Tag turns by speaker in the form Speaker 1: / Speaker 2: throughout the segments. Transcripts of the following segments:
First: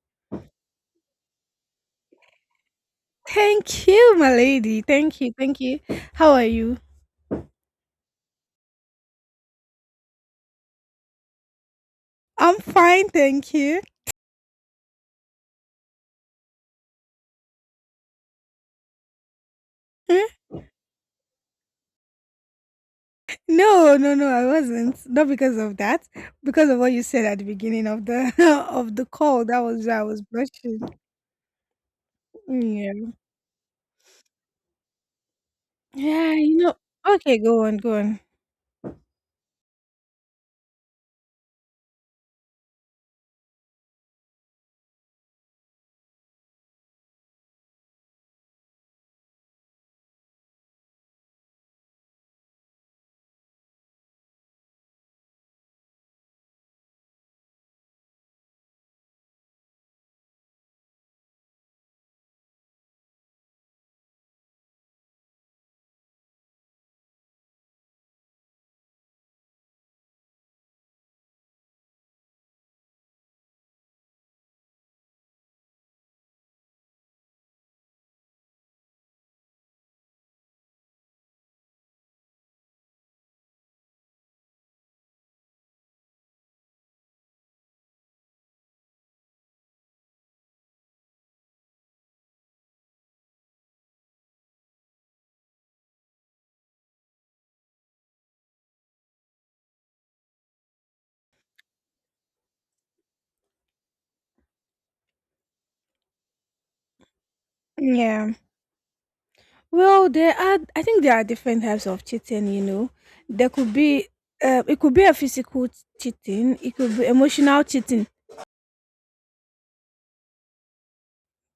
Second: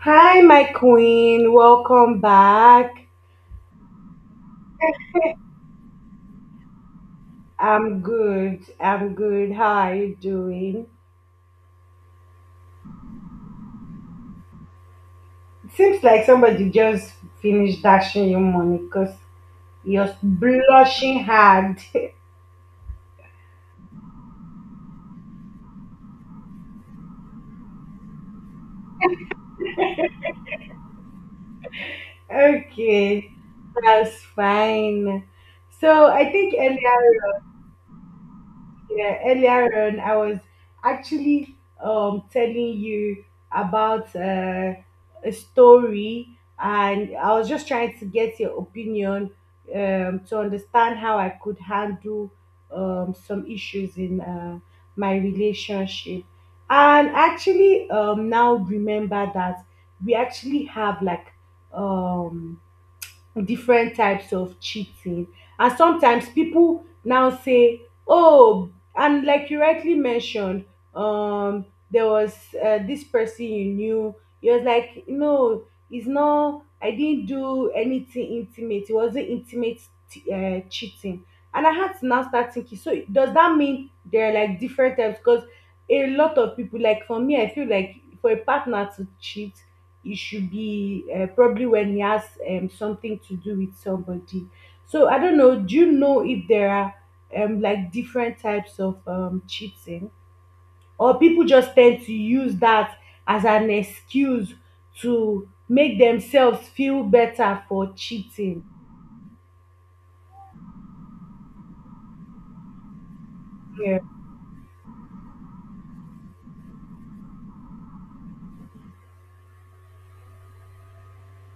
Speaker 1: Hi, my queen. Welcome back.
Speaker 2: Thank you, my lady. Thank you. Thank you. How are you?
Speaker 1: I'm good. I'm good. How are you doing?
Speaker 2: I'm fine, thank you.
Speaker 1: It seems like somebody just finished dashing you money because you're
Speaker 2: Eh?
Speaker 1: blushing hard.
Speaker 2: No, no, no, I wasn't. Not because of that. Because of what you said at the beginning of the of the call. That was why I was blushing. Yeah.
Speaker 1: Okay, that's fine. So I
Speaker 2: Yeah,
Speaker 1: think
Speaker 2: you know.
Speaker 1: earlier
Speaker 2: Okay, go on, go on.
Speaker 1: yeah, earlier on, I was actually, telling you about a story, and I was just trying to get your opinion, to understand how I could handle, some issues in my relationship. And actually, now remember that we actually have like, um, different types of cheating. And sometimes people now say, oh, and like you rightly mentioned, there was this person you knew. He was like, no, it's not, I didn't do anything intimate. It wasn't intimate cheating. And I had to now start thinking, so does that mean there are like different types? Because a lot of people, like for me, I feel like for a partner to cheat, it should be probably when he has, something to do with somebody. So I don't know. Do you know if there are, like different types of, cheating, or people just tend to use that as an excuse to make themselves feel better for
Speaker 2: Yeah.
Speaker 1: cheating?
Speaker 2: Well, I think there are different types of cheating, you know. There could
Speaker 1: Yeah,
Speaker 2: be, it could be a cheating, it could be emotional cheating.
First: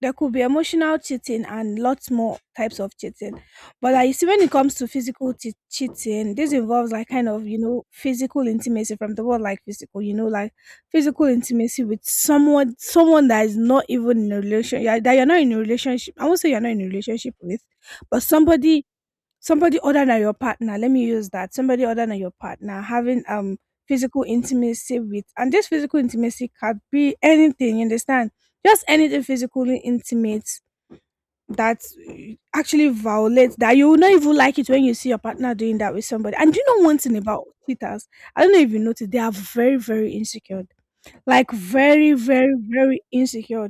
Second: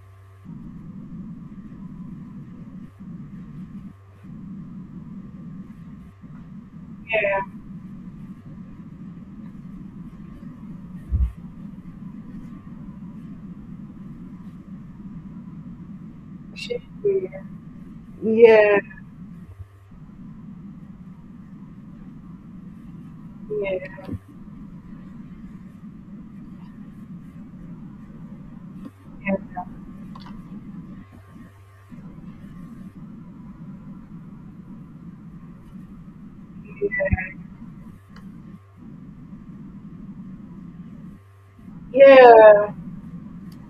Speaker 2: There could be emotional cheating and lots more types of cheating. But like, you see, when it comes to cheating, this involves like kind of, you know, physical intimacy from the word like physical, you know, like physical intimacy with someone, someone that is not even in a relationship, that you're not in a relationship. I won't say you're not
Speaker 1: yeah,
Speaker 2: in a relationship with, but
Speaker 1: yeah,
Speaker 2: somebody other than your partner. Let me use that, somebody other than your partner having
Speaker 1: yeah,
Speaker 2: physical intimacy with. And this physical intimacy can be anything, you understand, just anything physically intimate that uh, actually violates, that you will not even like it when you see your partner doing that with somebody. And do you know one thing about cheaters? I don't know if you noticed, they are very insecure, like very very
Speaker 1: yeah,
Speaker 2: very insecure.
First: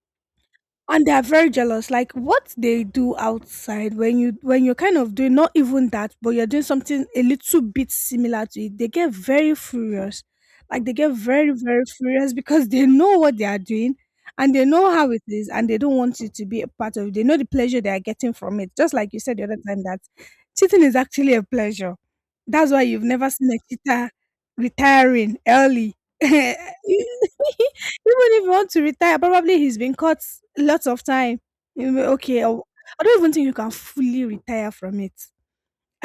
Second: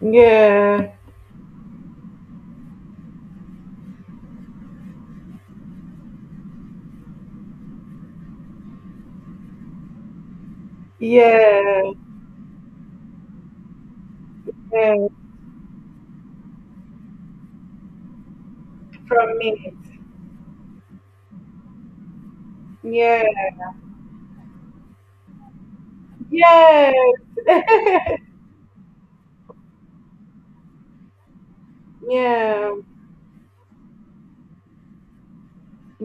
Speaker 1: yeah,
Speaker 2: And they are very jealous. Like what they do outside, when you're kind of doing not even that, but you're doing something a little bit similar to it, they get very furious. Like they get very
Speaker 1: yeah.
Speaker 2: furious because they know what they are doing, and they know
Speaker 1: Yeah,
Speaker 2: how it is, and they don't want you to be a part of it. They know the pleasure they are getting from it. Just like you said
Speaker 1: from
Speaker 2: the other
Speaker 1: me,
Speaker 2: time, that cheating is actually a pleasure. That's why you've
Speaker 1: yeah,
Speaker 2: never seen a cheater retiring early. Even
Speaker 1: yeah.
Speaker 2: if you want to retire, probably he's been caught lots of time. You'll be, okay, I'll-
Speaker 1: Yeah,
Speaker 2: I i do not even think you can fully retire from it.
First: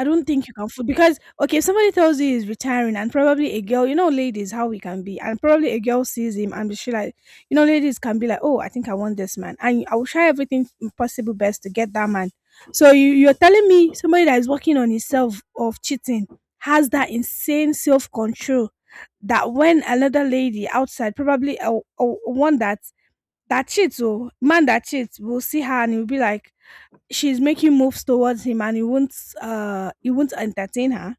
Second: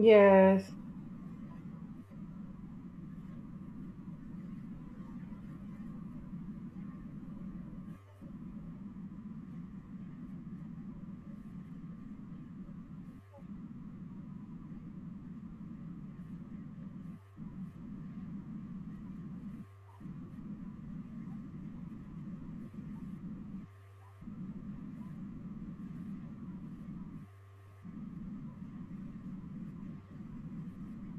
Speaker 2: I don't think you can fully, because okay, if somebody tells you he's retiring, and probably a girl, you know, ladies how we can be, and probably a girl sees him and she like, you know, ladies can be like, oh, I think I want this man, and I will try everything possible best to get that man. So you're telling me somebody that is working on himself of cheating has that insane self control, that when another lady outside, probably a one that cheats, or man that cheats, will see her and he'll be like, she's making moves towards him, and he won't entertain her.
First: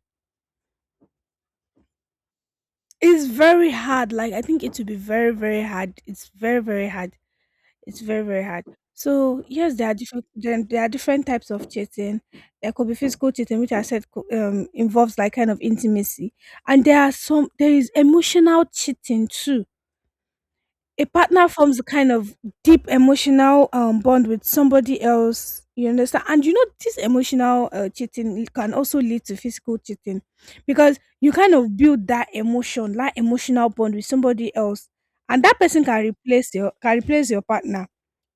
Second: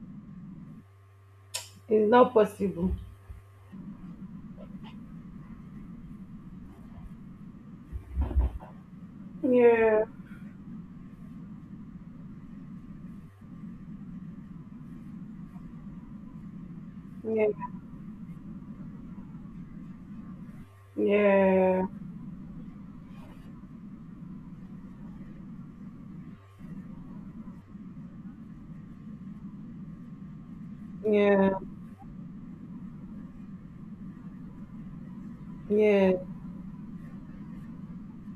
Speaker 1: it's not possible.
Speaker 2: It's very hard. Like I think it will be very hard. It's very hard. It's very hard. So yes,
Speaker 1: Yeah,
Speaker 2: there, there are different types of cheating. There could be physical cheating, which I said involves like kind of intimacy, and there are
Speaker 1: yeah,
Speaker 2: some there is emotional cheating too. A partner forms a
Speaker 1: yeah,
Speaker 2: kind of deep emotional bond with somebody else, you understand. And you know this emotional cheating can also lead to physical cheating, because you
Speaker 1: yeah,
Speaker 2: kind of build that emotional bond with somebody else, and that person can
Speaker 1: yeah,
Speaker 2: replace your can replace your partner.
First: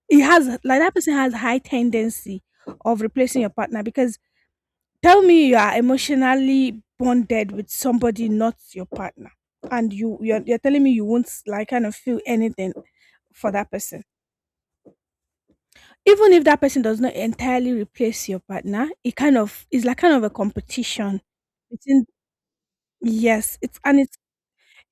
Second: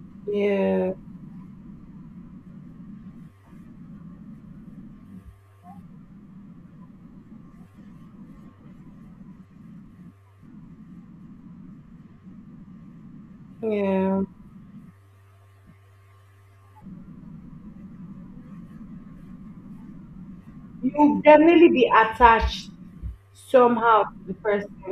Speaker 2: It has like
Speaker 1: yeah,
Speaker 2: That person has high tendency of replacing your partner, because tell me you are emotionally bonded with somebody, not your partner, and you're telling me you won't like kind of feel anything for that person,
Speaker 1: yeah.
Speaker 2: even if that person does not entirely replace your partner. It kind of is like kind of a
Speaker 1: You'll
Speaker 2: competition
Speaker 1: definitely be
Speaker 2: between,
Speaker 1: attached
Speaker 2: yes,
Speaker 1: somehow to
Speaker 2: it's,
Speaker 1: the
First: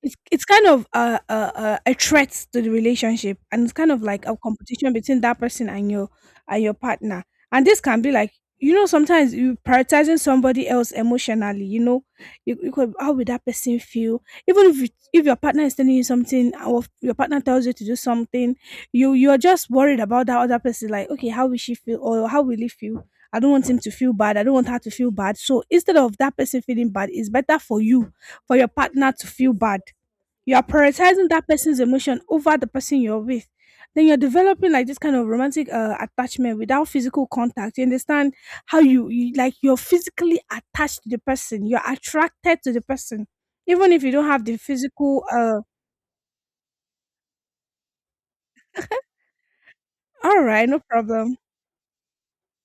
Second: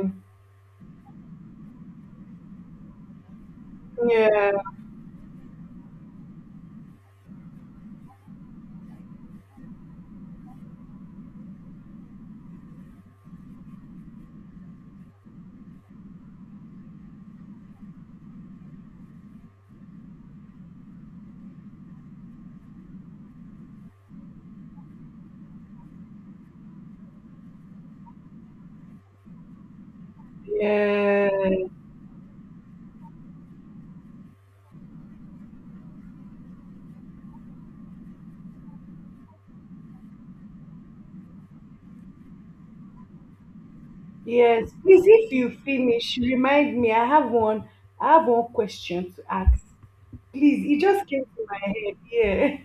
Speaker 2: it's it's kind of a threat to the relationship, and it's kind of like a
Speaker 1: Yeah,
Speaker 2: competition between that person and your partner. And this can be like, you know, sometimes you prioritizing somebody else emotionally. You know, you could how would that person feel? Even if if your partner is telling you something, or if your partner tells you to do something, you are just worried about that other person. Like, okay, how will she feel, or how will he feel? I don't want him to feel bad. I don't want her to feel bad. So instead of that person feeling bad, it's better for you, for your partner to feel bad. You are prioritizing
Speaker 1: yeah,
Speaker 2: that person's emotion over the person you're with. Then you're developing like this kind of romantic attachment without physical contact, you understand? How you like you're physically attached to the person, you're attracted to the person, even if you don't have the
Speaker 1: yes. Please,
Speaker 2: physical
Speaker 1: if you
Speaker 2: uh
Speaker 1: finish, remind me. I have one question to ask.
Speaker 2: All
Speaker 1: Please,
Speaker 2: right,
Speaker 1: it
Speaker 2: no
Speaker 1: just came
Speaker 2: problem.
Speaker 1: to my head. Yeah,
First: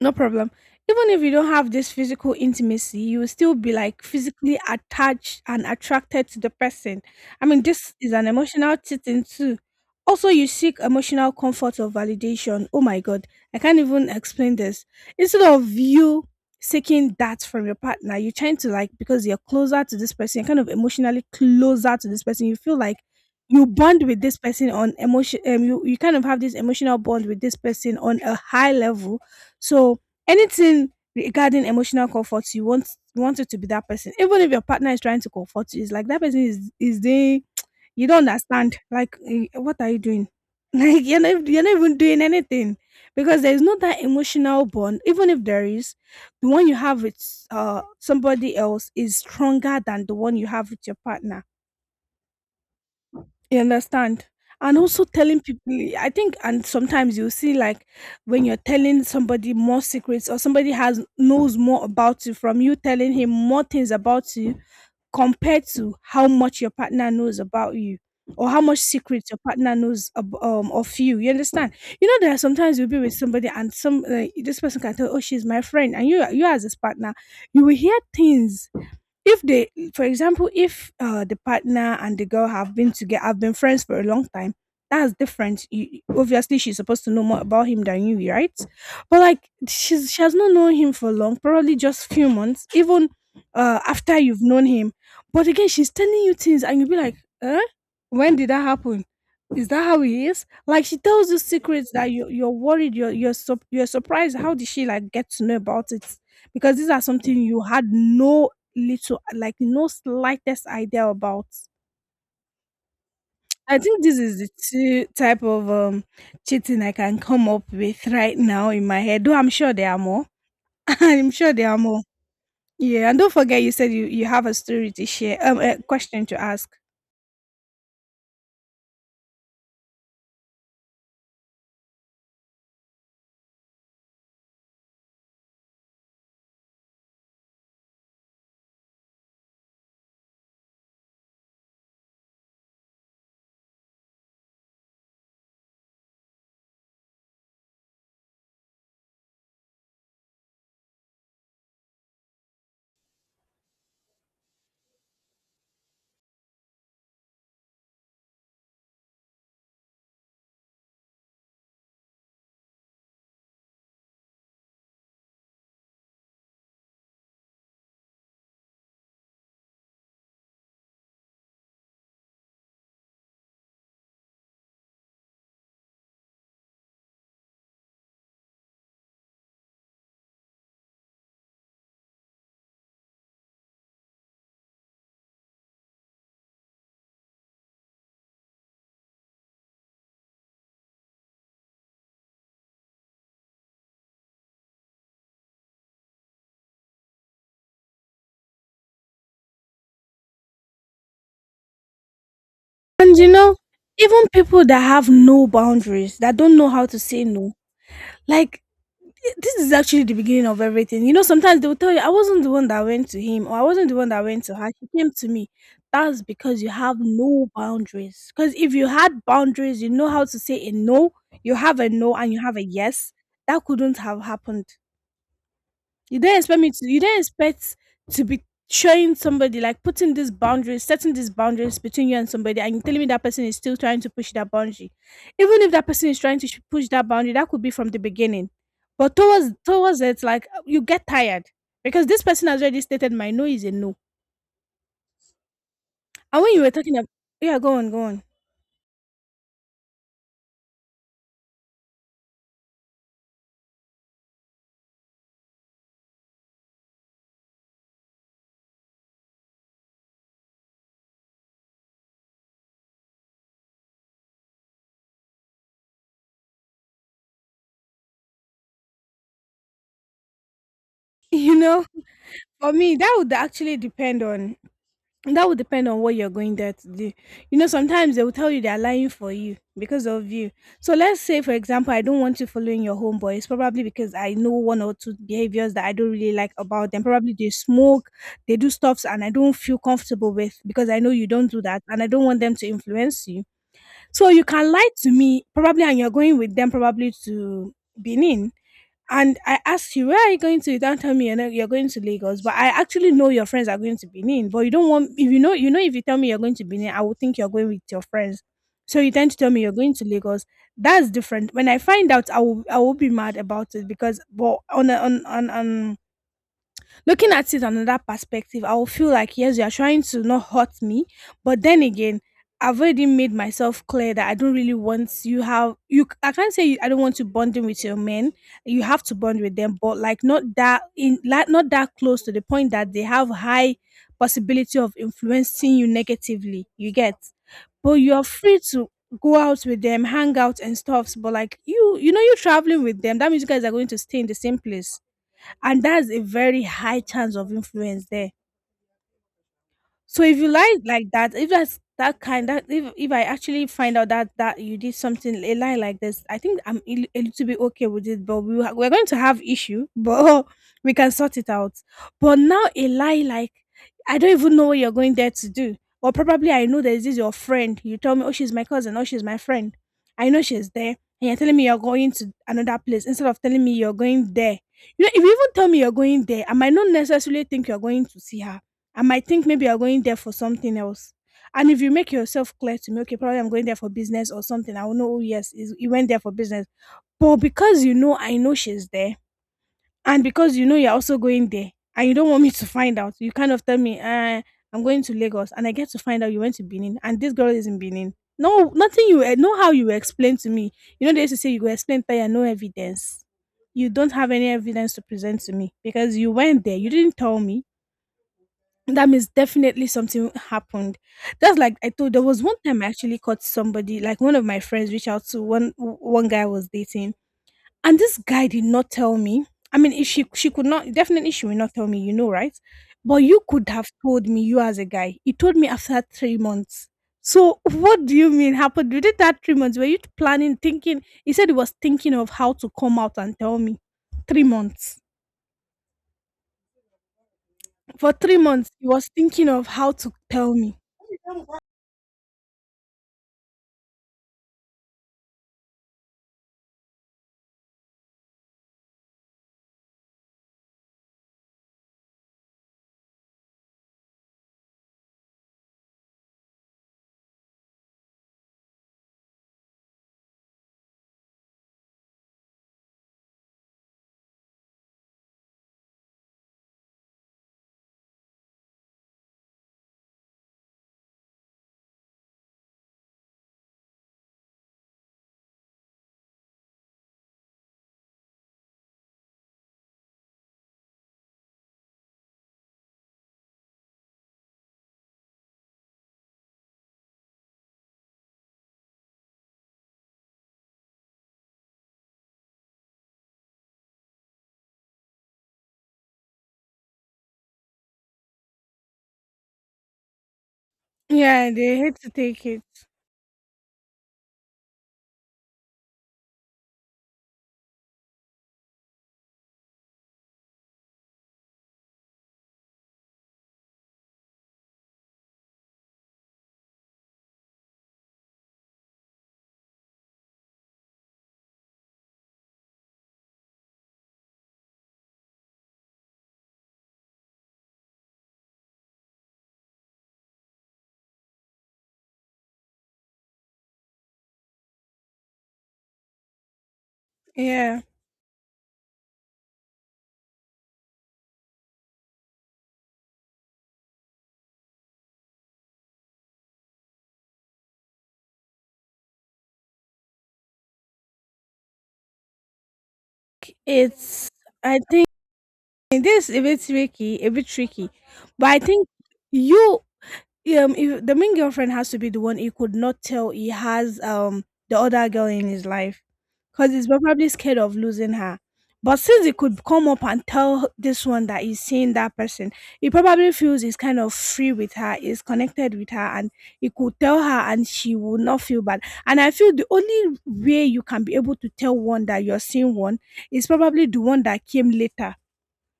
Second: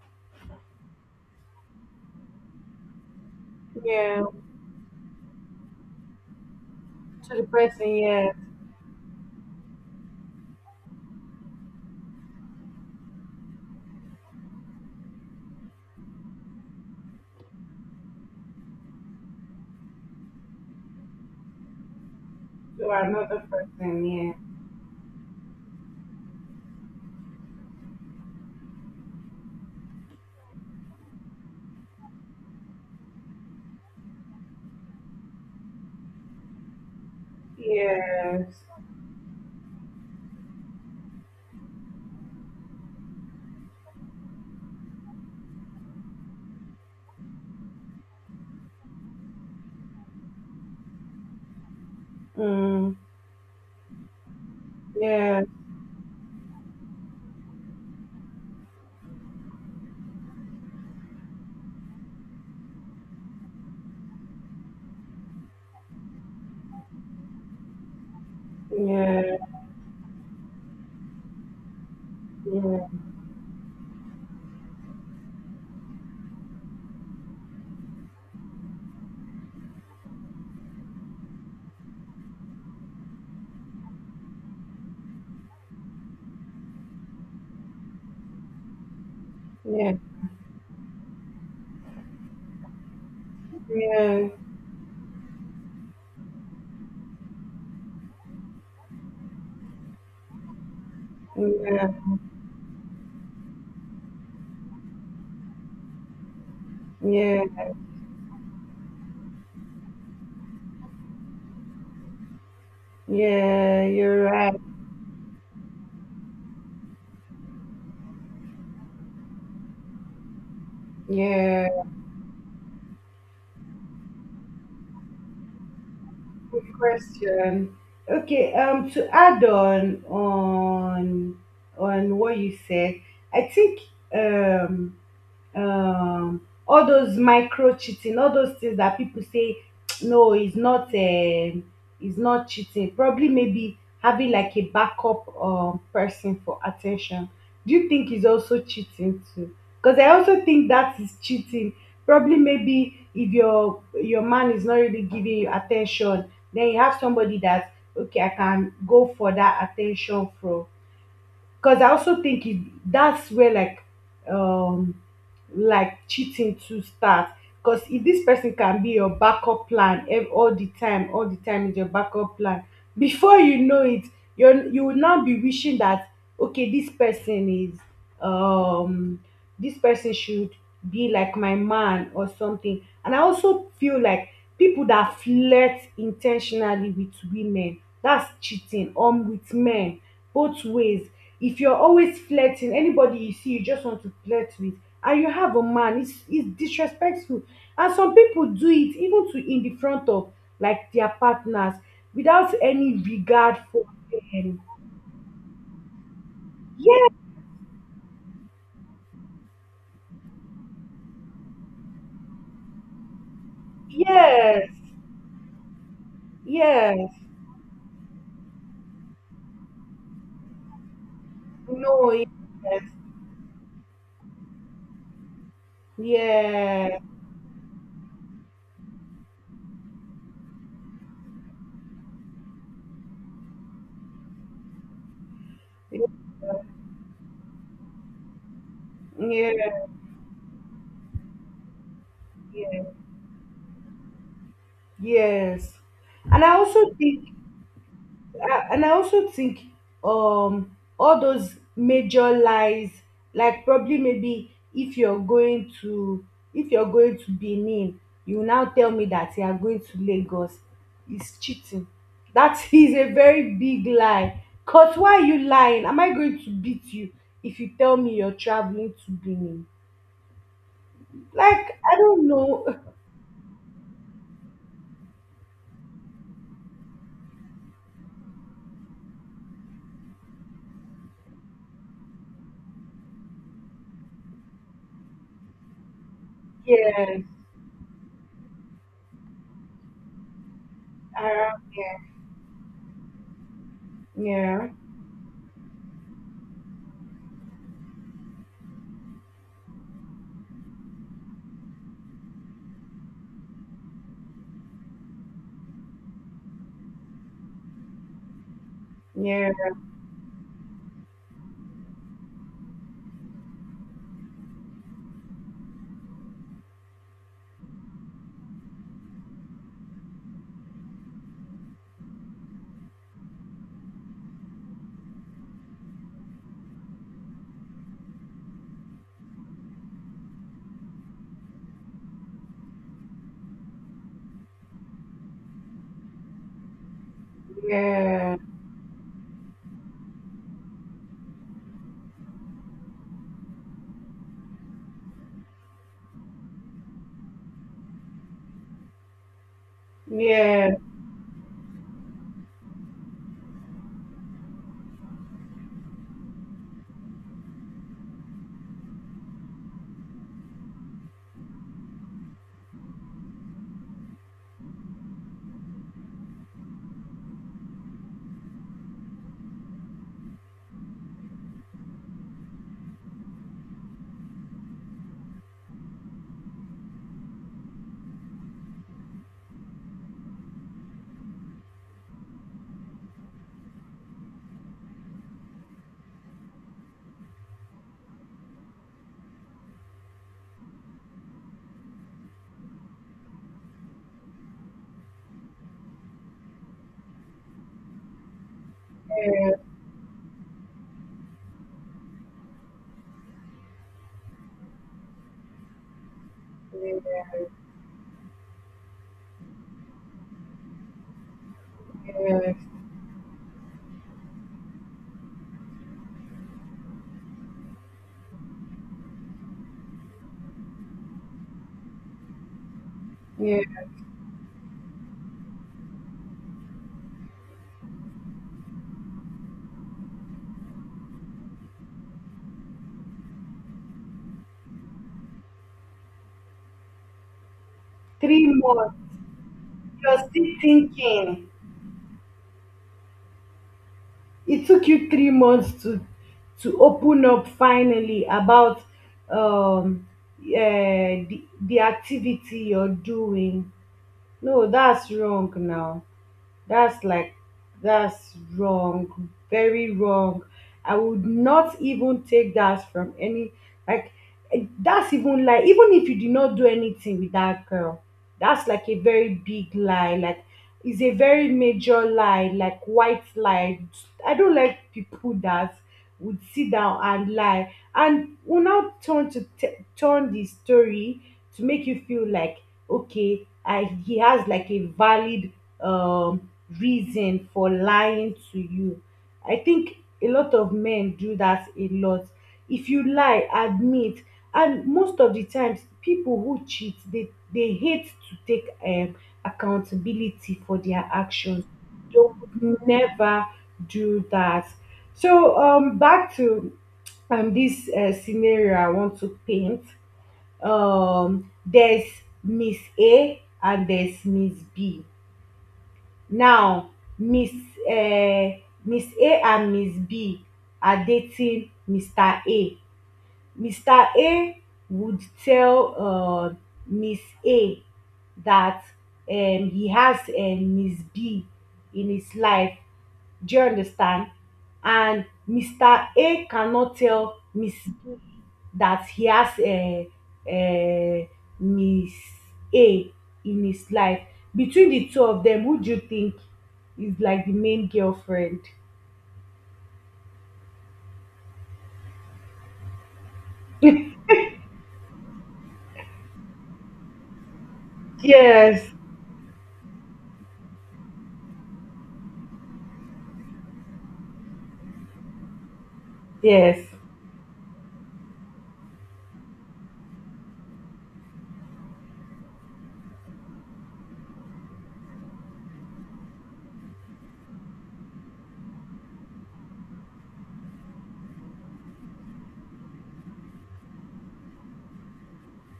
Speaker 2: No problem. Even if you don't have this physical intimacy, you will still be like
Speaker 1: yeah.
Speaker 2: physically attached and attracted to the person.
Speaker 1: To the
Speaker 2: I mean,
Speaker 1: person,
Speaker 2: this is an
Speaker 1: yeah.
Speaker 2: emotional thing too. Also, you seek emotional comfort or validation. Oh my God, I can't even explain this. Instead of you seeking that from your partner, you're trying to like, because you're closer to this person, you're kind of emotionally closer to this person. You feel
Speaker 1: To
Speaker 2: like
Speaker 1: another
Speaker 2: you bond
Speaker 1: person,
Speaker 2: with
Speaker 1: yeah.
Speaker 2: this person on emotion. You you kind of have this emotional bond with this person on a high level. So anything regarding emotional comfort, you want it to be that person. Even if your partner is trying to comfort you, it's like that person is they You don't
Speaker 1: Yes.
Speaker 2: understand. Like eh, what are you doing? Like you're not even doing anything. Because there is not that emotional bond, even if there is, the one you have with somebody else is stronger than the one you have with your partner,
Speaker 1: Mm,
Speaker 2: you understand? And also telling
Speaker 1: yeah,
Speaker 2: people, I think, and sometimes you see like when you're telling somebody more secrets, or somebody has knows more about you from you telling him more things about you, compared to how much your partner knows about you, or how much secrets
Speaker 1: yeah,
Speaker 2: your partner knows of you. You understand? You know, there are sometimes
Speaker 1: yeah,
Speaker 2: you'll be with somebody and some like, this person can tell, oh, she's my friend, and you as his partner, you will hear things if they, for example, if the partner and the girl have been friends for a long time. That's different. You, obviously she's supposed to know more about him than you, right? But like
Speaker 1: yeah,
Speaker 2: she has not known him for long, probably just few months even after
Speaker 1: yeah,
Speaker 2: you've known him. But again, she's telling you things and you'll be like, huh, when did that happen? Is that how he is? Like she tells you
Speaker 1: yeah,
Speaker 2: secrets that you're worried you're, sup you're surprised, how did she like get to know about it, because these are something
Speaker 1: yeah,
Speaker 2: you had no little, like no slightest idea about. I
Speaker 1: yeah,
Speaker 2: think this
Speaker 1: you're
Speaker 2: is the
Speaker 1: right.
Speaker 2: two type of cheating I can come up with right now in my head. Though I'm sure there are more. I'm sure
Speaker 1: Yeah,
Speaker 2: there are more. Yeah, and don't forget you said you have a story to share, a question to
Speaker 1: good
Speaker 2: ask.
Speaker 1: question. Okay, to add on on what you said, I think, um um all those micro cheating, all those things that people say, no, it's not, it's not cheating, probably maybe having like a backup person for attention. Do you think is also cheating too? Because I also think that is cheating, probably maybe if your man is not really giving you attention, then you have somebody that, okay, I can go for that attention from, because I also think it, that's where um like cheating to start. Because if this person can be your backup plan all the time is your backup plan. Before you know it, you will now be wishing that, okay, um this person should be like my man or something. And I also feel like people that flirt intentionally with women, that's cheating. With men, both ways. If you're always flirting, anybody you see, you just want to flirt with, and you have a man, it's disrespectful. And some people do it even to in the front of like their partners without any
Speaker 2: And you know,
Speaker 1: regard for
Speaker 2: even
Speaker 1: them.
Speaker 2: people that have no boundaries, that don't know how to
Speaker 1: Yes,
Speaker 2: say no, like this is actually the beginning of everything. You know, sometimes they will tell you, I wasn't the one that went to him, or I wasn't the one that went to
Speaker 1: yes,
Speaker 2: her. She came to me. That's because you have
Speaker 1: yes.
Speaker 2: no boundaries. Because if you had boundaries, you know how to say a no, you have a
Speaker 1: No,
Speaker 2: no
Speaker 1: yes,
Speaker 2: and you have a yes. That couldn't have happened. You didn't expect me to.
Speaker 1: yes,
Speaker 2: You didn't expect to be showing somebody like putting these boundaries, setting these boundaries between you and somebody, and you're telling me that person is still trying to push that boundary. Even if that person is trying to push that boundary, that could be from the beginning. But
Speaker 1: yes,
Speaker 2: towards it, like you get tired, because this person has already
Speaker 1: yes.
Speaker 2: stated my no is a no.
Speaker 1: Yes. And
Speaker 2: And when
Speaker 1: I
Speaker 2: you were
Speaker 1: also
Speaker 2: talking about,
Speaker 1: think.
Speaker 2: yeah, go on, go on.
Speaker 1: And I also think, all those major lies, like probably maybe if you're going to Benin, you now tell me that you are going to Lagos is cheating. That is a very big lie. Cause why are you lying? Am I going to beat you if you tell me you're traveling to Benin?
Speaker 2: You
Speaker 1: Like
Speaker 2: know,
Speaker 1: I don't know.
Speaker 2: for me that would actually depend on, that would depend on what you're going there to do. You know, sometimes they will tell you they're lying for you, because of you. So let's say, for example, I don't want you following your homeboy. It's probably because I know one or two behaviors that I don't really like about them.
Speaker 1: Yes,
Speaker 2: Probably they smoke, they do stuffs, and I don't feel comfortable with, because I know you don't do
Speaker 1: around
Speaker 2: that,
Speaker 1: here.
Speaker 2: and I don't want them to influence you. So you
Speaker 1: Yeah,
Speaker 2: can lie to me probably, and you're going with them probably to Benin, and I asked you, where are you going to? You don't tell me you're, not, you're going to Lagos, but I actually know your friends are going to Benin. But you don't want, if you know, you know, if you tell me you're going to Benin, I would think you're going with your friends. So you tend to
Speaker 1: yeah,
Speaker 2: tell me you're going to Lagos. That's different. When I find out, I will be mad about it because, but on, a- on, on looking at it another perspective, I will feel like yes, you are trying to not hurt me, but then again, I've already made myself clear that I don't really want you have you. I can't say you, I don't want to bonding with your men. You have to bond with them, but like not that in like not that close to the point that they have high possibility of influencing you negatively. You get, but you are
Speaker 1: yeah,
Speaker 2: free to go out with them, hang out and stuffs. But like you know, you traveling with them. That means you guys are going to stay in the same place, and that's a very high chance of influence there. So if you
Speaker 1: yeah,
Speaker 2: lie like that, if that's that kind, that if I actually find out that you did something a lie like this, I think I'm a li- a little bit okay with it. But we ha- we're going to have issue, but we can sort it out. But now a lie like I don't even know what you're going there to do, or probably I know there's this your friend. You tell me, oh she's my cousin, oh she's my friend. I know she's there, and you're telling me you're going to another place instead of telling me you're going there. You know, if you even tell me you're going there, I might not necessarily think you're going to see her. I might think maybe you're going there for something else. And if you make yourself clear to me, okay, probably I'm going there for business or something, I will know, oh, yes, is- he went there for business. But because you know, I know she's there, and because you know you're also going there, and you don't want me to find out, you kind of tell me, I'm going to Lagos, and I get to find out you went to Benin, and this girl is in Benin. No, nothing you eh, know how you explain to me. You know, they used to say you go explain by no evidence. You don't have any evidence to present to me because you went there, you didn't
Speaker 1: yeah,
Speaker 2: tell me, that means definitely something happened. That's like I told there was
Speaker 1: yeah.
Speaker 2: one time I actually caught somebody, like one of my friends reached out to one guy I was dating. And this guy did not tell me. I mean, if she could not definitely she will not tell me, you know, right? But you could
Speaker 1: Yeah.
Speaker 2: have told me, you as a guy. He told me after 3 months. So what do you mean happened within that 3 months? Were you planning, thinking? He said he was thinking of how to come out and tell me. 3 months. For three
Speaker 1: Three
Speaker 2: months, he
Speaker 1: months.
Speaker 2: was thinking of how to
Speaker 1: You're still
Speaker 2: tell me.
Speaker 1: thinking. It took you 3 months to open up finally about um the activity you're doing. No, that's wrong now. That's like, that's wrong, very wrong. I would not even take that from any, like, that's even like, even if you did not do anything with that girl, that's like a very big lie. Like, it's a very major lie, like white lie. I don't like people that would sit down and lie and will now turn to turn the story to make you feel like, okay, he has like a valid um reason for lying to you. I think a lot of men do that a lot. If you lie, admit. And most of the times, people who cheat, they hate to take, accountability for their
Speaker 2: Yeah,
Speaker 1: actions.
Speaker 2: they hate to
Speaker 1: They
Speaker 2: take it.
Speaker 1: would never do that. So, back to, this scenario I want to paint. There's Miss A and there's Miss B. Now, Miss ms A and Miss B are dating Mr. A. Mr. A would tell, Ms. A, that, he has, Ms. B in his life. Do you understand? And Mr. A cannot tell Miss
Speaker 2: Yeah,
Speaker 1: B that he has a Miss A in his life. Between the two of them, who do you think is like the main girlfriend?
Speaker 2: it's. I think this is a bit tricky, but I think
Speaker 1: Yes,
Speaker 2: you if the main girlfriend has to be the one he could not tell he has the other girl in his life, because
Speaker 1: yes.
Speaker 2: he's probably scared of losing her, but since he could come up and tell this one that he's seeing that person, he probably feels he's kind of free with her, is connected with her, and he could tell her and she will not feel bad. And I feel the only way you can be able to tell one that you're seeing one is probably the one that came later.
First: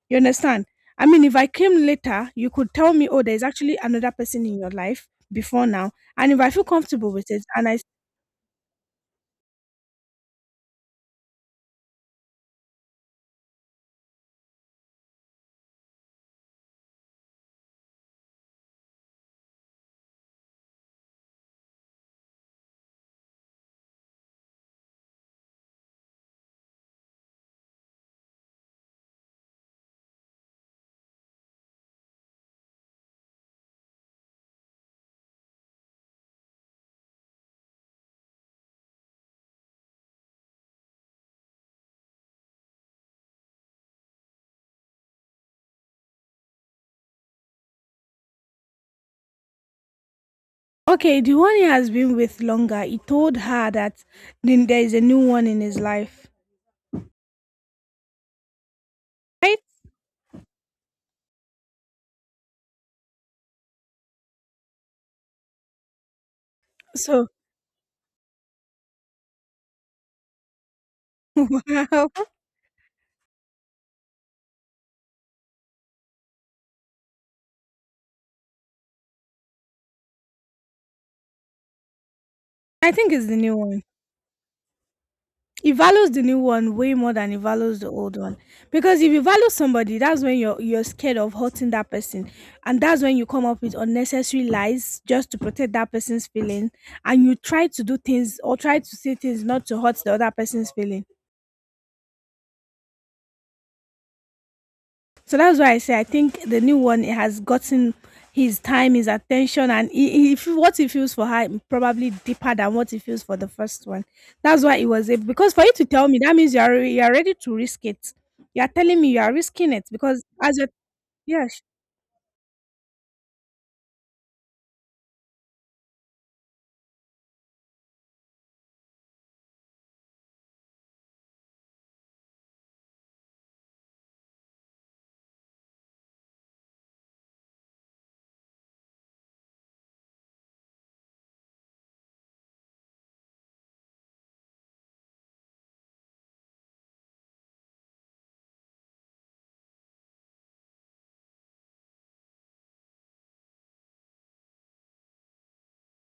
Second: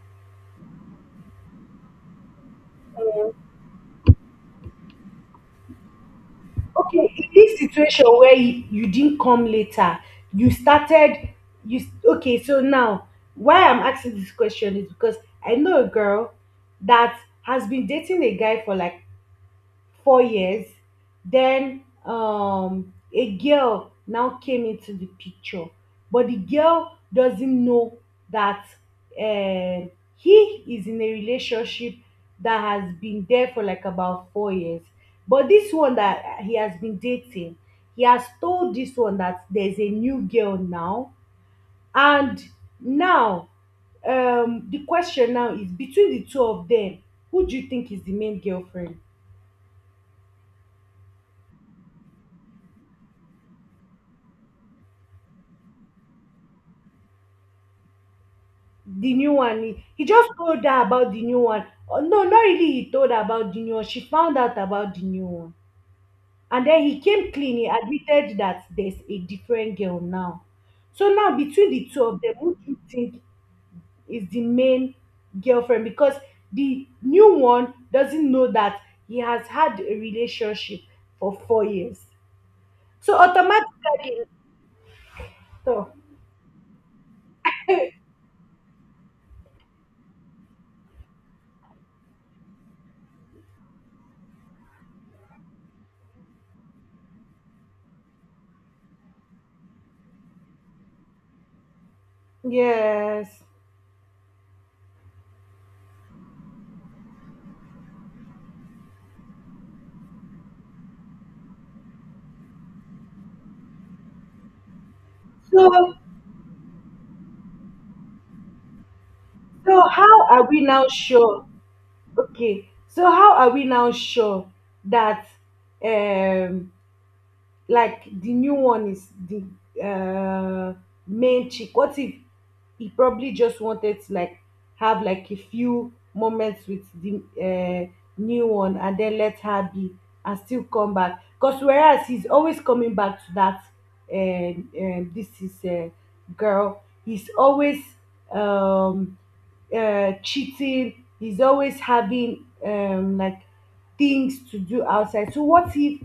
Speaker 2: You understand? I mean, if I came later, you could tell me, oh, there's actually another person in your life before now. And if I feel comfortable
Speaker 1: Okay, in
Speaker 2: with it,
Speaker 1: this
Speaker 2: and I,
Speaker 1: situation where you didn't come later, you started, you, okay, so now, why I'm asking this question is because I know a girl that has been dating a guy for like 4 years. Then, a girl now came into the picture, but the girl doesn't know that uh he is in a relationship that has been there for like about 4 years. But this one that he has been dating, he has told this one that there's a new girl now. And now, the question now is between the two of them, who do you think is the main girlfriend?
Speaker 2: okay, the one he has been with longer, he told her that then there is a new one in his life,
Speaker 1: The new
Speaker 2: right?
Speaker 1: one? He just told her about the new one. Oh, no, not really, he told her about the new one. She found out about the new one, and then he
Speaker 2: So,
Speaker 1: came clean, he admitted that there's a different girl now. So now, between the two
Speaker 2: wow,
Speaker 1: of them, who do you think is the main girlfriend? Because the new one doesn't know that he has had a relationship for 4 years.
Speaker 2: I think
Speaker 1: So
Speaker 2: it's the new one.
Speaker 1: automatically,
Speaker 2: He
Speaker 1: so
Speaker 2: values the new one way more than he values the old one, because if you value somebody, that's when you're scared of hurting that person, and that's when you come up with unnecessary lies just to protect that person's feeling, and you try to do things or try to say things not to hurt the other person's feeling.
Speaker 1: yes,
Speaker 2: So that's why I say I think the new one has gotten his time, his attention, and he feel- what he feels for her probably deeper than what he feels for the first one. That's why it was able. Because for you to
Speaker 1: so
Speaker 2: tell me that means you are re- you are ready to risk it. You are telling me you are risking it
Speaker 1: so
Speaker 2: because
Speaker 1: how are
Speaker 2: as
Speaker 1: we
Speaker 2: you,
Speaker 1: now sure?
Speaker 2: yeah.
Speaker 1: Okay, so how are we now sure that, um like the new one is the main chick? What if he probably just wanted to like have like a few moments with the new one and then let her be and still come back? Because whereas he's always coming back to that, this is a girl. He's always, um, cheating. He's always having, like things to do outside. So what if,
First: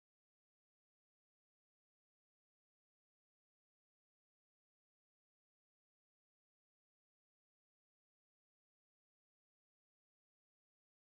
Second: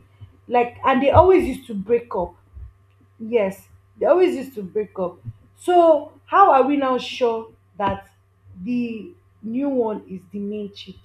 Speaker 1: like, and they always used to break up, yes, they always used to break up. So how are we now sure that the new one is the main chick?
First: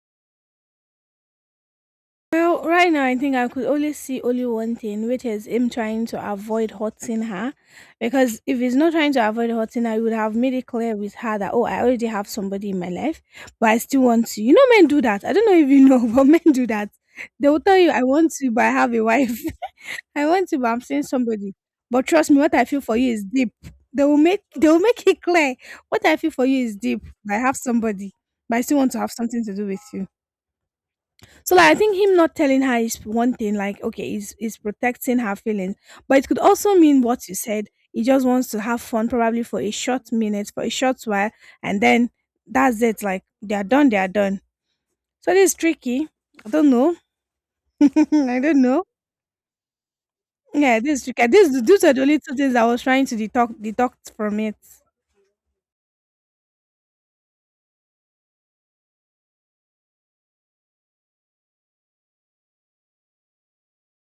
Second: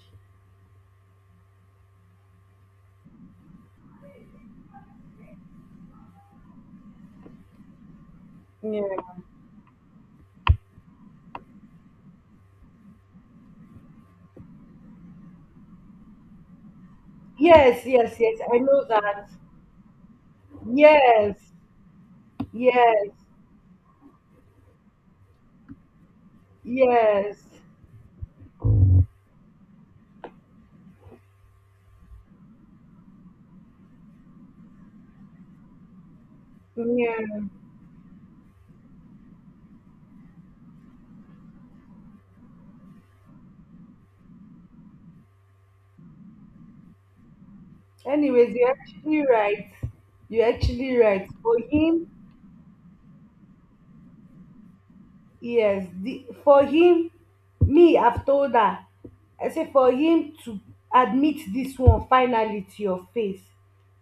Speaker 2: Well, right now, I think I could only see only one thing, which is him trying to avoid hurting her. Because if he's
Speaker 1: Yeah.
Speaker 2: not trying to avoid hurting her, he would have made it clear with her that, oh, I already have somebody in my life, but I still want you. You know, men do that. I don't know if you know, but men do that. They will tell
Speaker 1: Yes,
Speaker 2: you, I
Speaker 1: yes,
Speaker 2: want
Speaker 1: yes,
Speaker 2: you,
Speaker 1: I
Speaker 2: but I
Speaker 1: know
Speaker 2: have a
Speaker 1: that.
Speaker 2: wife. I want you, but I'm seeing
Speaker 1: Yes,
Speaker 2: somebody. But trust me, what I feel for
Speaker 1: yes,
Speaker 2: you is deep. They will make it clear. What I feel for you is deep,
Speaker 1: yes.
Speaker 2: but I have somebody, but I still want to have something to do with you. So like I think him not telling her is one thing, like okay, is protecting her feelings. But it could also mean what you
Speaker 1: Yeah,
Speaker 2: said. He just wants to have fun probably for a short minute, for a short while, and then that's it. Like they are done, they are done. So this is tricky. I don't know. I
Speaker 1: anyways,
Speaker 2: don't
Speaker 1: you're
Speaker 2: know.
Speaker 1: actually right. You're
Speaker 2: Yeah,
Speaker 1: actually
Speaker 2: this is tricky.
Speaker 1: right
Speaker 2: This
Speaker 1: for
Speaker 2: these are the
Speaker 1: him.
Speaker 2: only two things I was trying to detox from it.
Speaker 1: Yes, the for him, me, I've told her, I say for him to admit this one finally to your face,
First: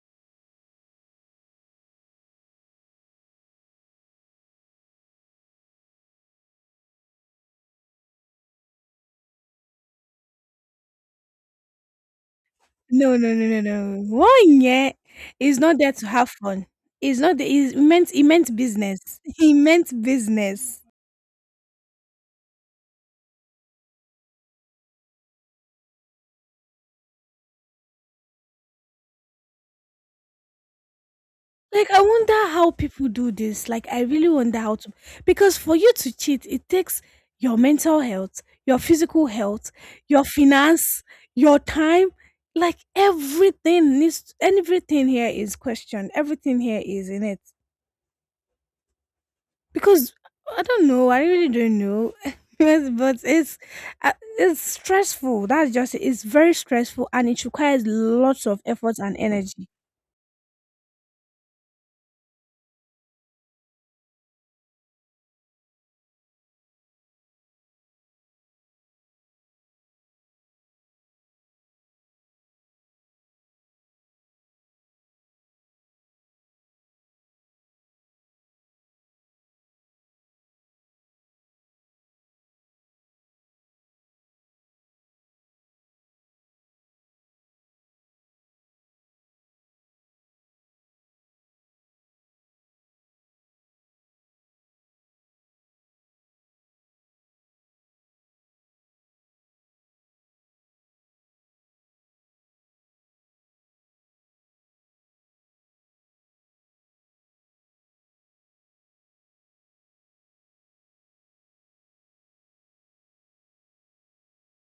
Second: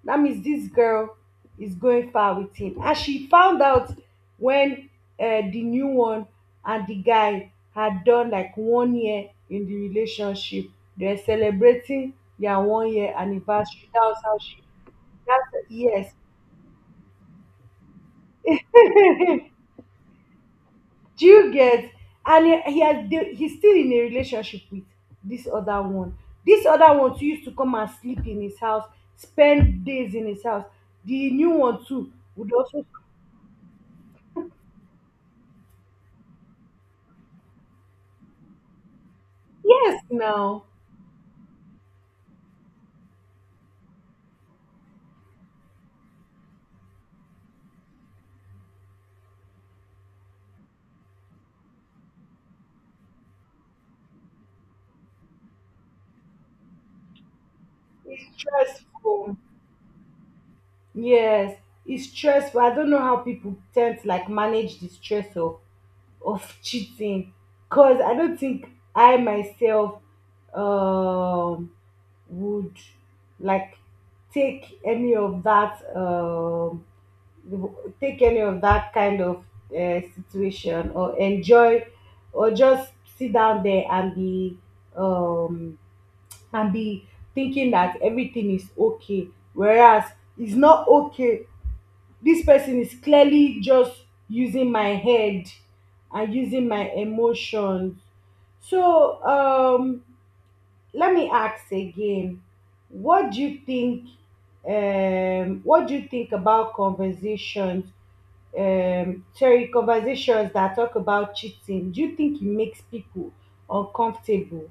Speaker 1: that means this girl is going far with him. And she found out when, the new one and the guy had done like 1 year in the relationship, they're celebrating their 1 year
Speaker 2: No, no, no, no,
Speaker 1: anniversary, that
Speaker 2: no.
Speaker 1: was how
Speaker 2: One
Speaker 1: she,
Speaker 2: yeah is
Speaker 1: that's,
Speaker 2: not there to
Speaker 1: yes.
Speaker 2: have fun. It's not the, it's meant it meant business. He meant business.
Speaker 1: Do you get? And he's still in a relationship with this other one. This other one too used to come and sleep in his house, spend days in his house. The new one
Speaker 2: Like I
Speaker 1: too
Speaker 2: wonder
Speaker 1: would
Speaker 2: how
Speaker 1: also,
Speaker 2: people do this. Like I really wonder how to because for you to cheat, it takes your mental health, your physical health,
Speaker 1: yes,
Speaker 2: your
Speaker 1: now,
Speaker 2: finance, your time, like everything needs everything here is questioned. Everything here is in it. Because I don't know, I really don't know. Yes, but it's stressful. That's just it. It's very stressful and it requires
Speaker 1: it's
Speaker 2: lots of effort and
Speaker 1: stressful.
Speaker 2: energy.
Speaker 1: Yes, it's stressful, I don't know how people tend to like manage the stress of cheating, because I don't think I myself, um would like take any of that take any of that kind of situation, or enjoy or just sit down there and be, um and be thinking that everything is okay, whereas it's not okay, this person is clearly just using my head and using my emotions. So, let me ask again, what do you think what do you think about conversations that talk about cheating. Do you think it makes people uncomfortable,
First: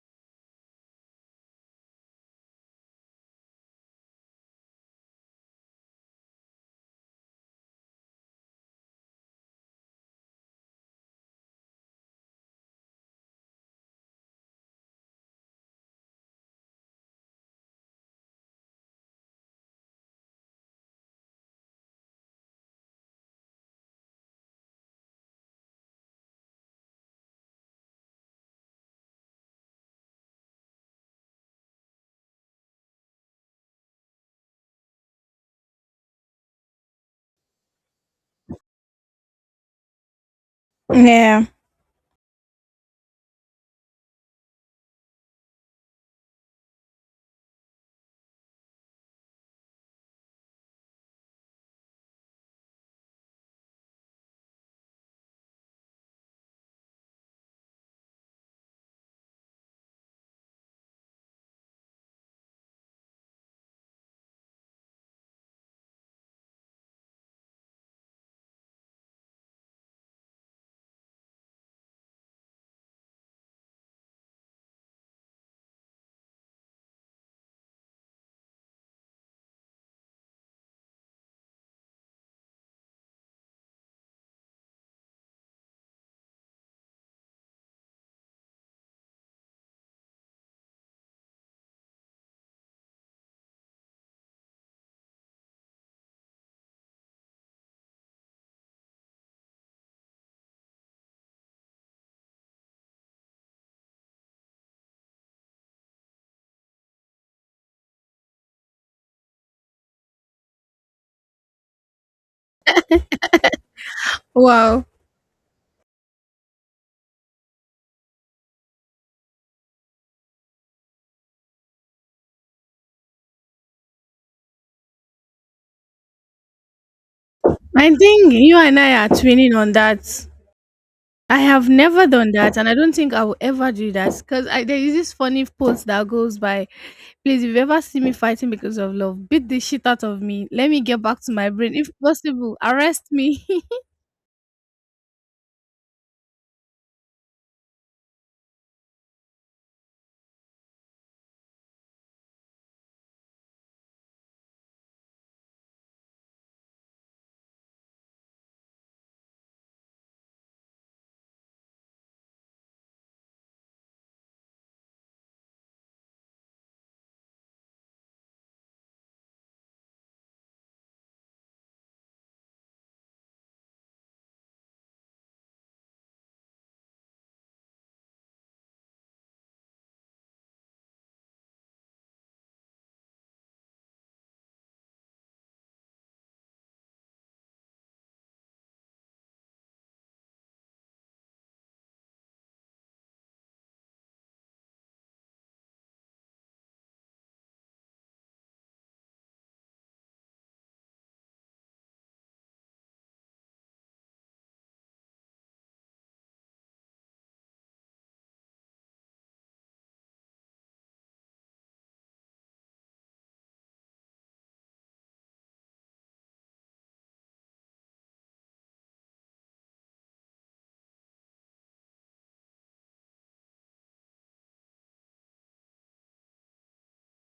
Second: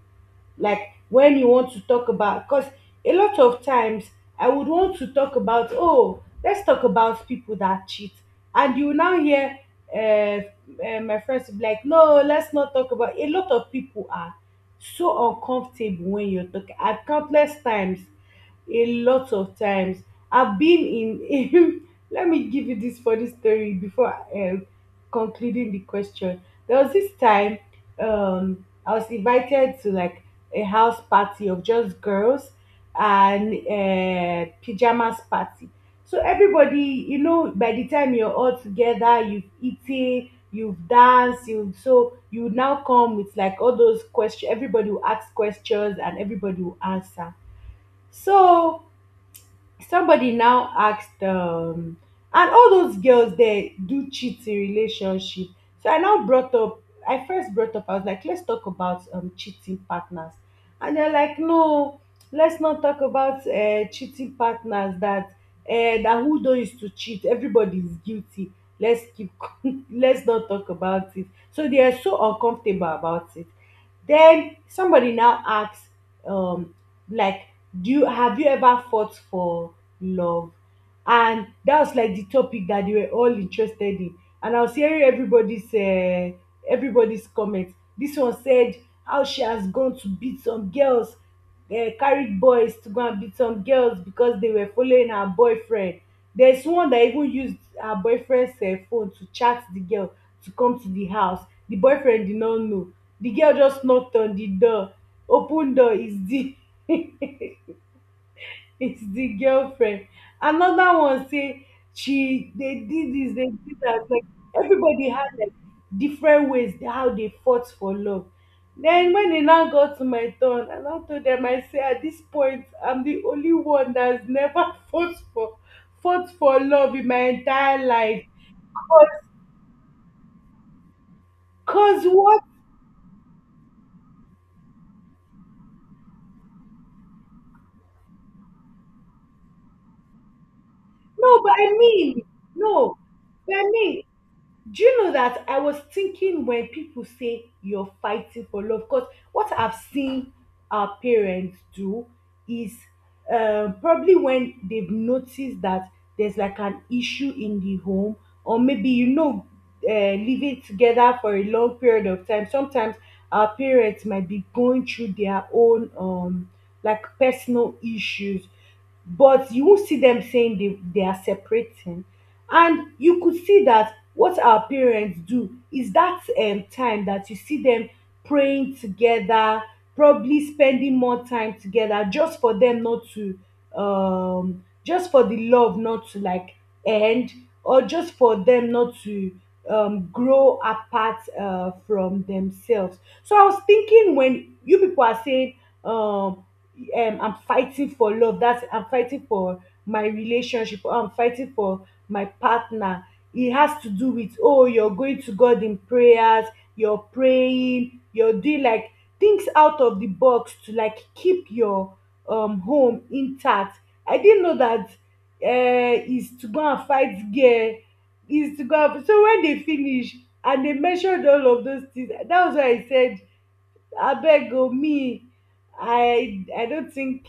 Speaker 1: like when you want to talk about, because a lot of times, I would want to talk about, oh, let's talk about people that cheat, and you now hear, uh, my friends will be like, no, let's not talk about, a lot of people are so uncomfortable when you're talking. And countless times, a lot of times, I've been in. Let me give you this funny story before, concluding the question. There was this time, I was invited to like a house party of just girls, and pajamas party. So everybody, by the time you're all together, you've eaten, you've
Speaker 2: Yeah.
Speaker 1: danced, you, so you now come with like all those questions. Everybody will ask questions and everybody will answer. So somebody now asked, and all those girls there do cheat in relationship. So I now brought up, I first brought up, I was like, let's talk about cheating partners. And they're like, no, let's not talk about cheating partners, that that who don't used to cheat, everybody is guilty. Let's keep let's not talk about it. So they are so uncomfortable about it. Then somebody now asks, um like, do you have you ever fought for love? And that was like the topic that they were all interested in. And I was hearing everybody's comment. This one said how she has gone to beat some girls, carried boys to go and beat some girls because they were following her boyfriend. There's one that even used her boyfriend's phone to chat the girl to come to the house. The boyfriend did not know. The girl just knocked on the door. Open door is the it's the girlfriend. Another one say she, they did this, they did that. Like
Speaker 2: Wow.
Speaker 1: everybody had like different ways how they fought for love. Then when it now got to my turn, and I told them, I say, at this point I'm the only one that's never fought for love in my entire
Speaker 2: I
Speaker 1: life.
Speaker 2: think you and I
Speaker 1: Cause,
Speaker 2: are twinning on that. I have
Speaker 1: cause
Speaker 2: never done
Speaker 1: what?
Speaker 2: that, and I don't think I will ever do that because there is this funny post that goes by, please, if you ever see me fighting because of love, beat the shit out of me. Let me get back to
Speaker 1: No,
Speaker 2: my
Speaker 1: but
Speaker 2: brain.
Speaker 1: I
Speaker 2: If
Speaker 1: mean,
Speaker 2: possible,
Speaker 1: no,
Speaker 2: arrest me.
Speaker 1: but I mean, do you know that I was thinking when people say you're fighting for love, because what I've seen our parents do is probably when they've noticed that there's like an issue in the home, or maybe you know, living together for a long period of time. Sometimes our parents might be going through their own like personal issues, but you won't see them saying they are separating. And you could see that what our parents do is that time that you see them praying together, probably spending more time together, just for them not to just for the love not to like end, or just for them not to grow apart from themselves. So I was thinking when you people are saying, um I'm fighting for love, that's I'm fighting for my relationship, or I'm fighting for my partner, it has to do with, oh, you're going to God in prayers, you're praying, you're doing like things out of the box to like keep your home intact. I didn't know that is to go and fight gear, is to go. And so when they finish and they measured all of those things, that was why I said, abeg o, me, I no think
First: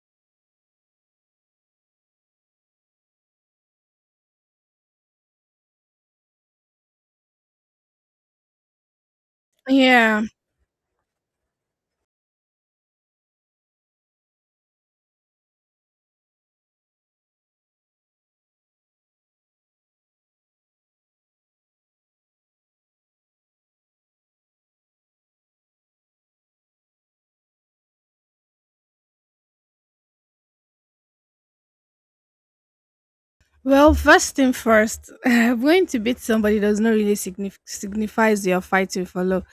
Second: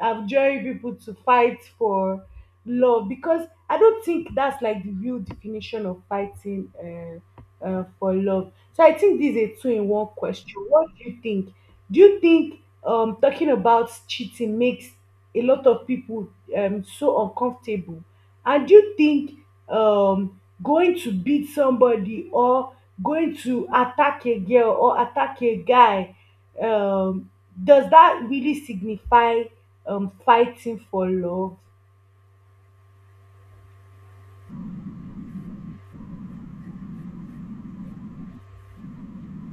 Speaker 1: I'm joining people to fight for love, because I don't think that's like the real definition of fighting for love. So I think this is a two in one
Speaker 2: yeah.
Speaker 1: question. What do you think? Do you think talking about cheating makes a lot of people so uncomfortable? And do you think going to beat somebody, or going to attack a girl or attack a guy, um does that really signify fighting for love?
Speaker 2: Well, first thing first, going to beat somebody does not really signif- signifies you are fighting for love.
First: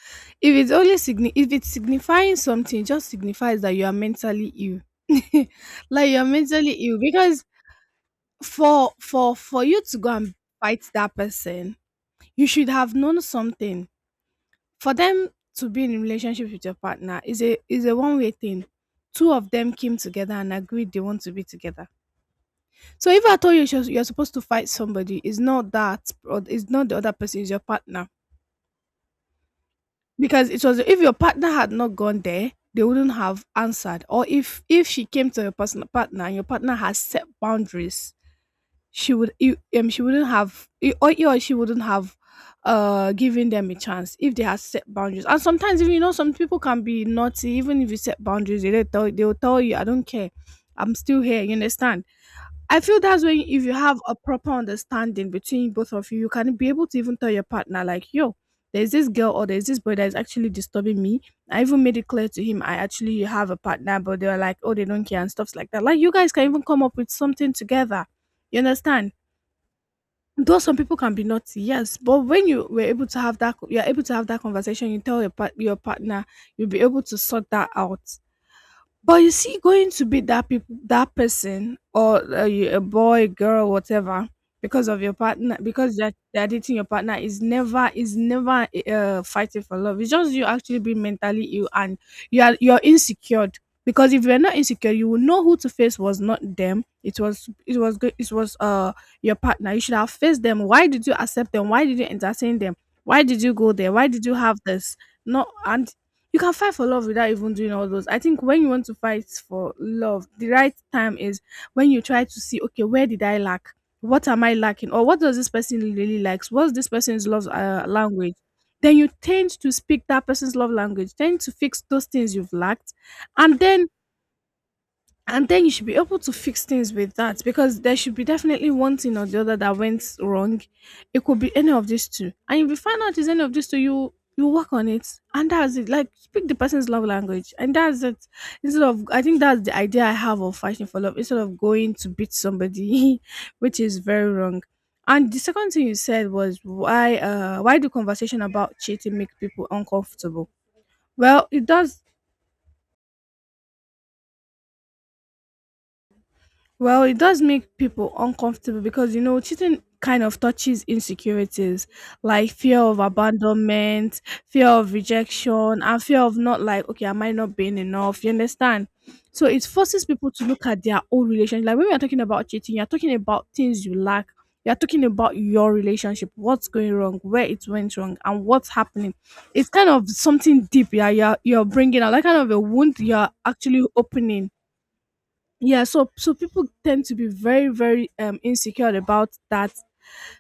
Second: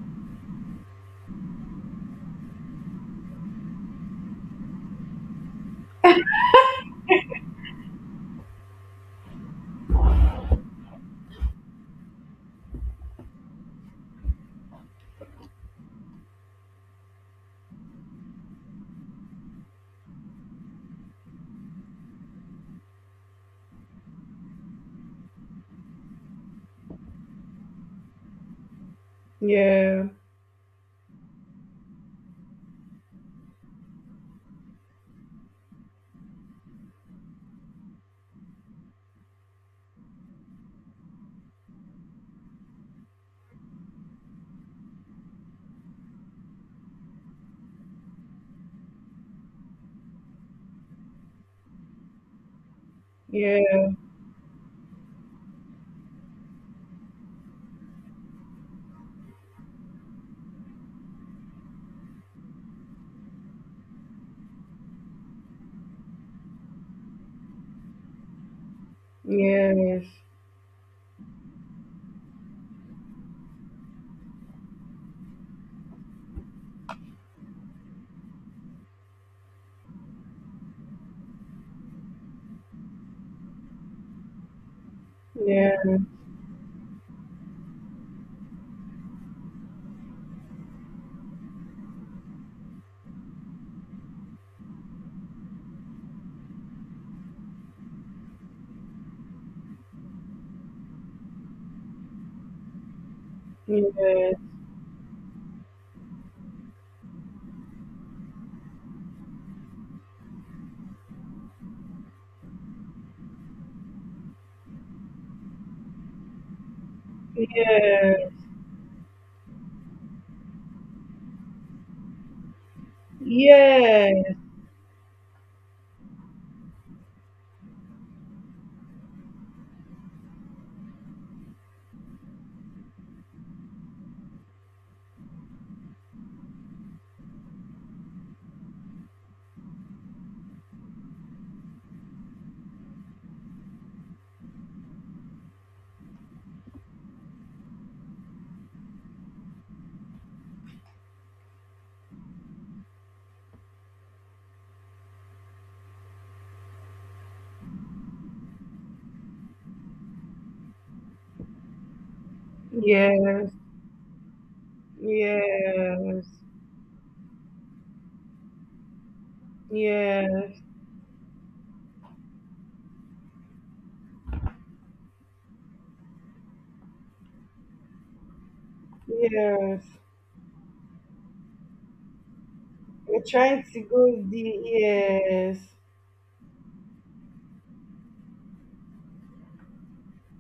Speaker 2: If it's only signi- if it's signifying something, it just signifies that you are mentally ill. Like you're mentally ill because for you to go and fight that person, you should have known something. For them to be in a relationship with your partner is a one way thing. Two of them came together and agreed they want to be together. So if I told you, you're supposed to fight somebody, it's not that, or it's not the other person, it's your partner.
Speaker 1: Yeah,
Speaker 2: Because it was, if your partner had not gone there, they wouldn't have answered. Or if she came to your partner and your partner has set boundaries, she would she wouldn't have you, or she wouldn't have given them a chance if they had set boundaries. And sometimes, if you know, some people can be naughty. Even if you set boundaries, they tell they'll tell you, I don't care, I'm still here, you understand. I feel that's when, if you
Speaker 1: yeah,
Speaker 2: have a proper understanding between both of you, you can be able to even tell your partner, like, yo, there's this girl or there's this boy that is actually disturbing me, I even made it clear to him, I actually have a partner, but they were like, oh, they don't care and stuffs like that. Like, you guys can even come up with something together, you understand.
Speaker 1: yes, yeah,
Speaker 2: Though some people can be naughty, yes, but when you were able to have that, you're able to have that conversation, you tell your your partner, you'll be able to sort that out. But you see, going to be that people, that person, or a boy, girl, whatever, because of your partner,
Speaker 1: yes, yes,
Speaker 2: because they're dating your partner, is never fighting for love. It's just you actually being mentally ill, and you are, you're insecure. Because if you're not insecure, you will know who to face was not them. It was, it was your partner. You should have faced them. Why did you accept them? Why did you entertain them? Why did you go there? Why did you have this? No. And you can fight for love without even doing all those. I think when you want to fight for love, the right time is when you try to see, okay, where did I lack? What am I lacking? Or what does this person really likes? What's this person's
Speaker 1: yes,
Speaker 2: love language?
Speaker 1: yes,
Speaker 2: Then you tend to speak that person's love language, tend to fix those things you've lacked, and then you should be able to fix things with that, because there should be definitely one thing or the other that went wrong. It could be any of these two, and if you find out it's any of these two, you work on it, and that's it. Like, speak the person's love language, and that's it. Instead of, I think that's the idea I have of fighting for love, instead of going to beat somebody, which is very wrong. And the second thing you said was, why do conversation about cheating make people uncomfortable? Well, it does. Well, it does make people uncomfortable because, you know, cheating kind of touches insecurities, like fear of abandonment, fear of rejection, and fear of not, like, okay, am I not being enough? You understand? So it forces people to
Speaker 1: yes,
Speaker 2: look at their own relationship. Like, when we are talking about cheating, you're talking about things you lack. You're talking about your relationship, what's going wrong, where it went wrong, and what's happening.
Speaker 1: yes,
Speaker 2: It's
Speaker 1: yes.
Speaker 2: kind of something deep. Yeah, you're bringing out that kind of a wound,
Speaker 1: You're
Speaker 2: you're
Speaker 1: trying to
Speaker 2: actually
Speaker 1: go
Speaker 2: opening.
Speaker 1: the yes,
Speaker 2: Yeah, so people tend to be very, very insecure about that.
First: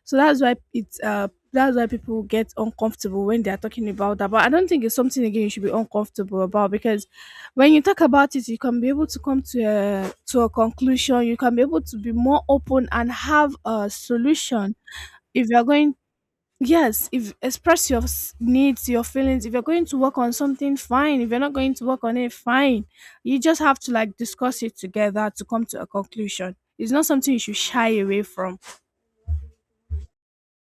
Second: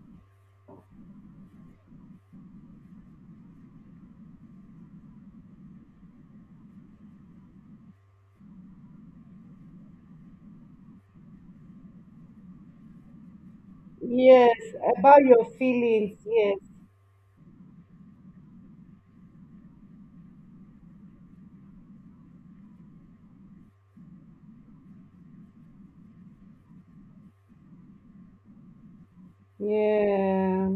Speaker 2: So that's why it's that's why people get uncomfortable when they're talking about that. But I don't think it's something, again, you should be uncomfortable about, because when you talk about it, you can be able to come to a conclusion. You can be able to be more open and have a
Speaker 1: yes,
Speaker 2: solution.
Speaker 1: about your
Speaker 2: If you're going
Speaker 1: feelings, yes,
Speaker 2: Yes, if express your needs, your feelings. If you're going to work on something, fine. If you're not going to work on it, fine. You just have to, like, discuss it together to come to a conclusion. It's not something you should shy away from.
Speaker 1: yeah.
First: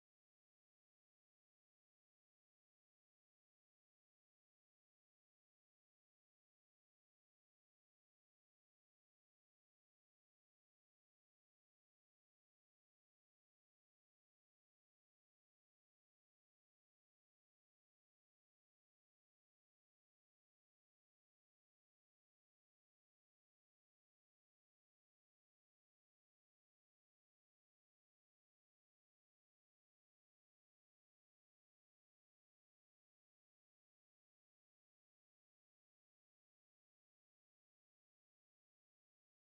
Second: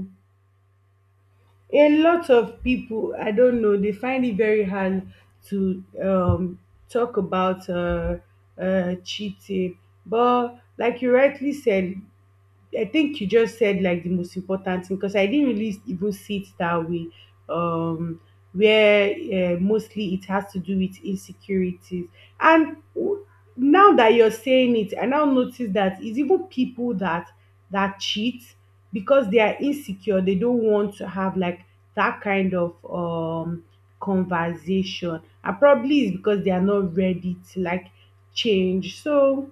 Speaker 1: A lot of people, I don't know, they find it very hard to talk about cheating. But like you rightly said, I think you just said like the most important thing, because I didn't really even see it that way. Um, where mostly it has to do with insecurities. And now that you're saying it, I now notice that it's even people that that cheat because they are insecure. They don't want to have like that kind of conversation, and probably it's because they are not ready to like change. So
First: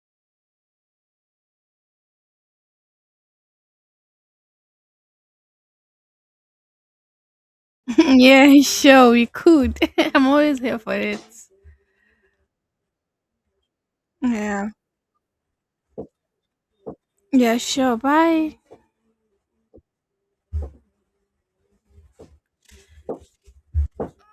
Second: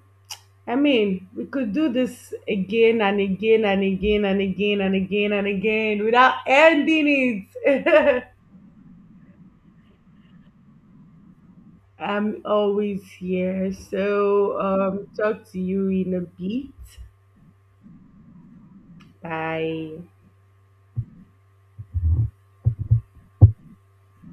Speaker 1: I mean, we could do this again and again and again and again and again and again without ending it.
Speaker 2: Yeah, sure, we could. I'm always here for it.
Speaker 1: I'm always here. So,
Speaker 2: Yeah.
Speaker 1: talk to you in a bit.
Speaker 2: Yeah, sure. Bye.
Speaker 1: Bye.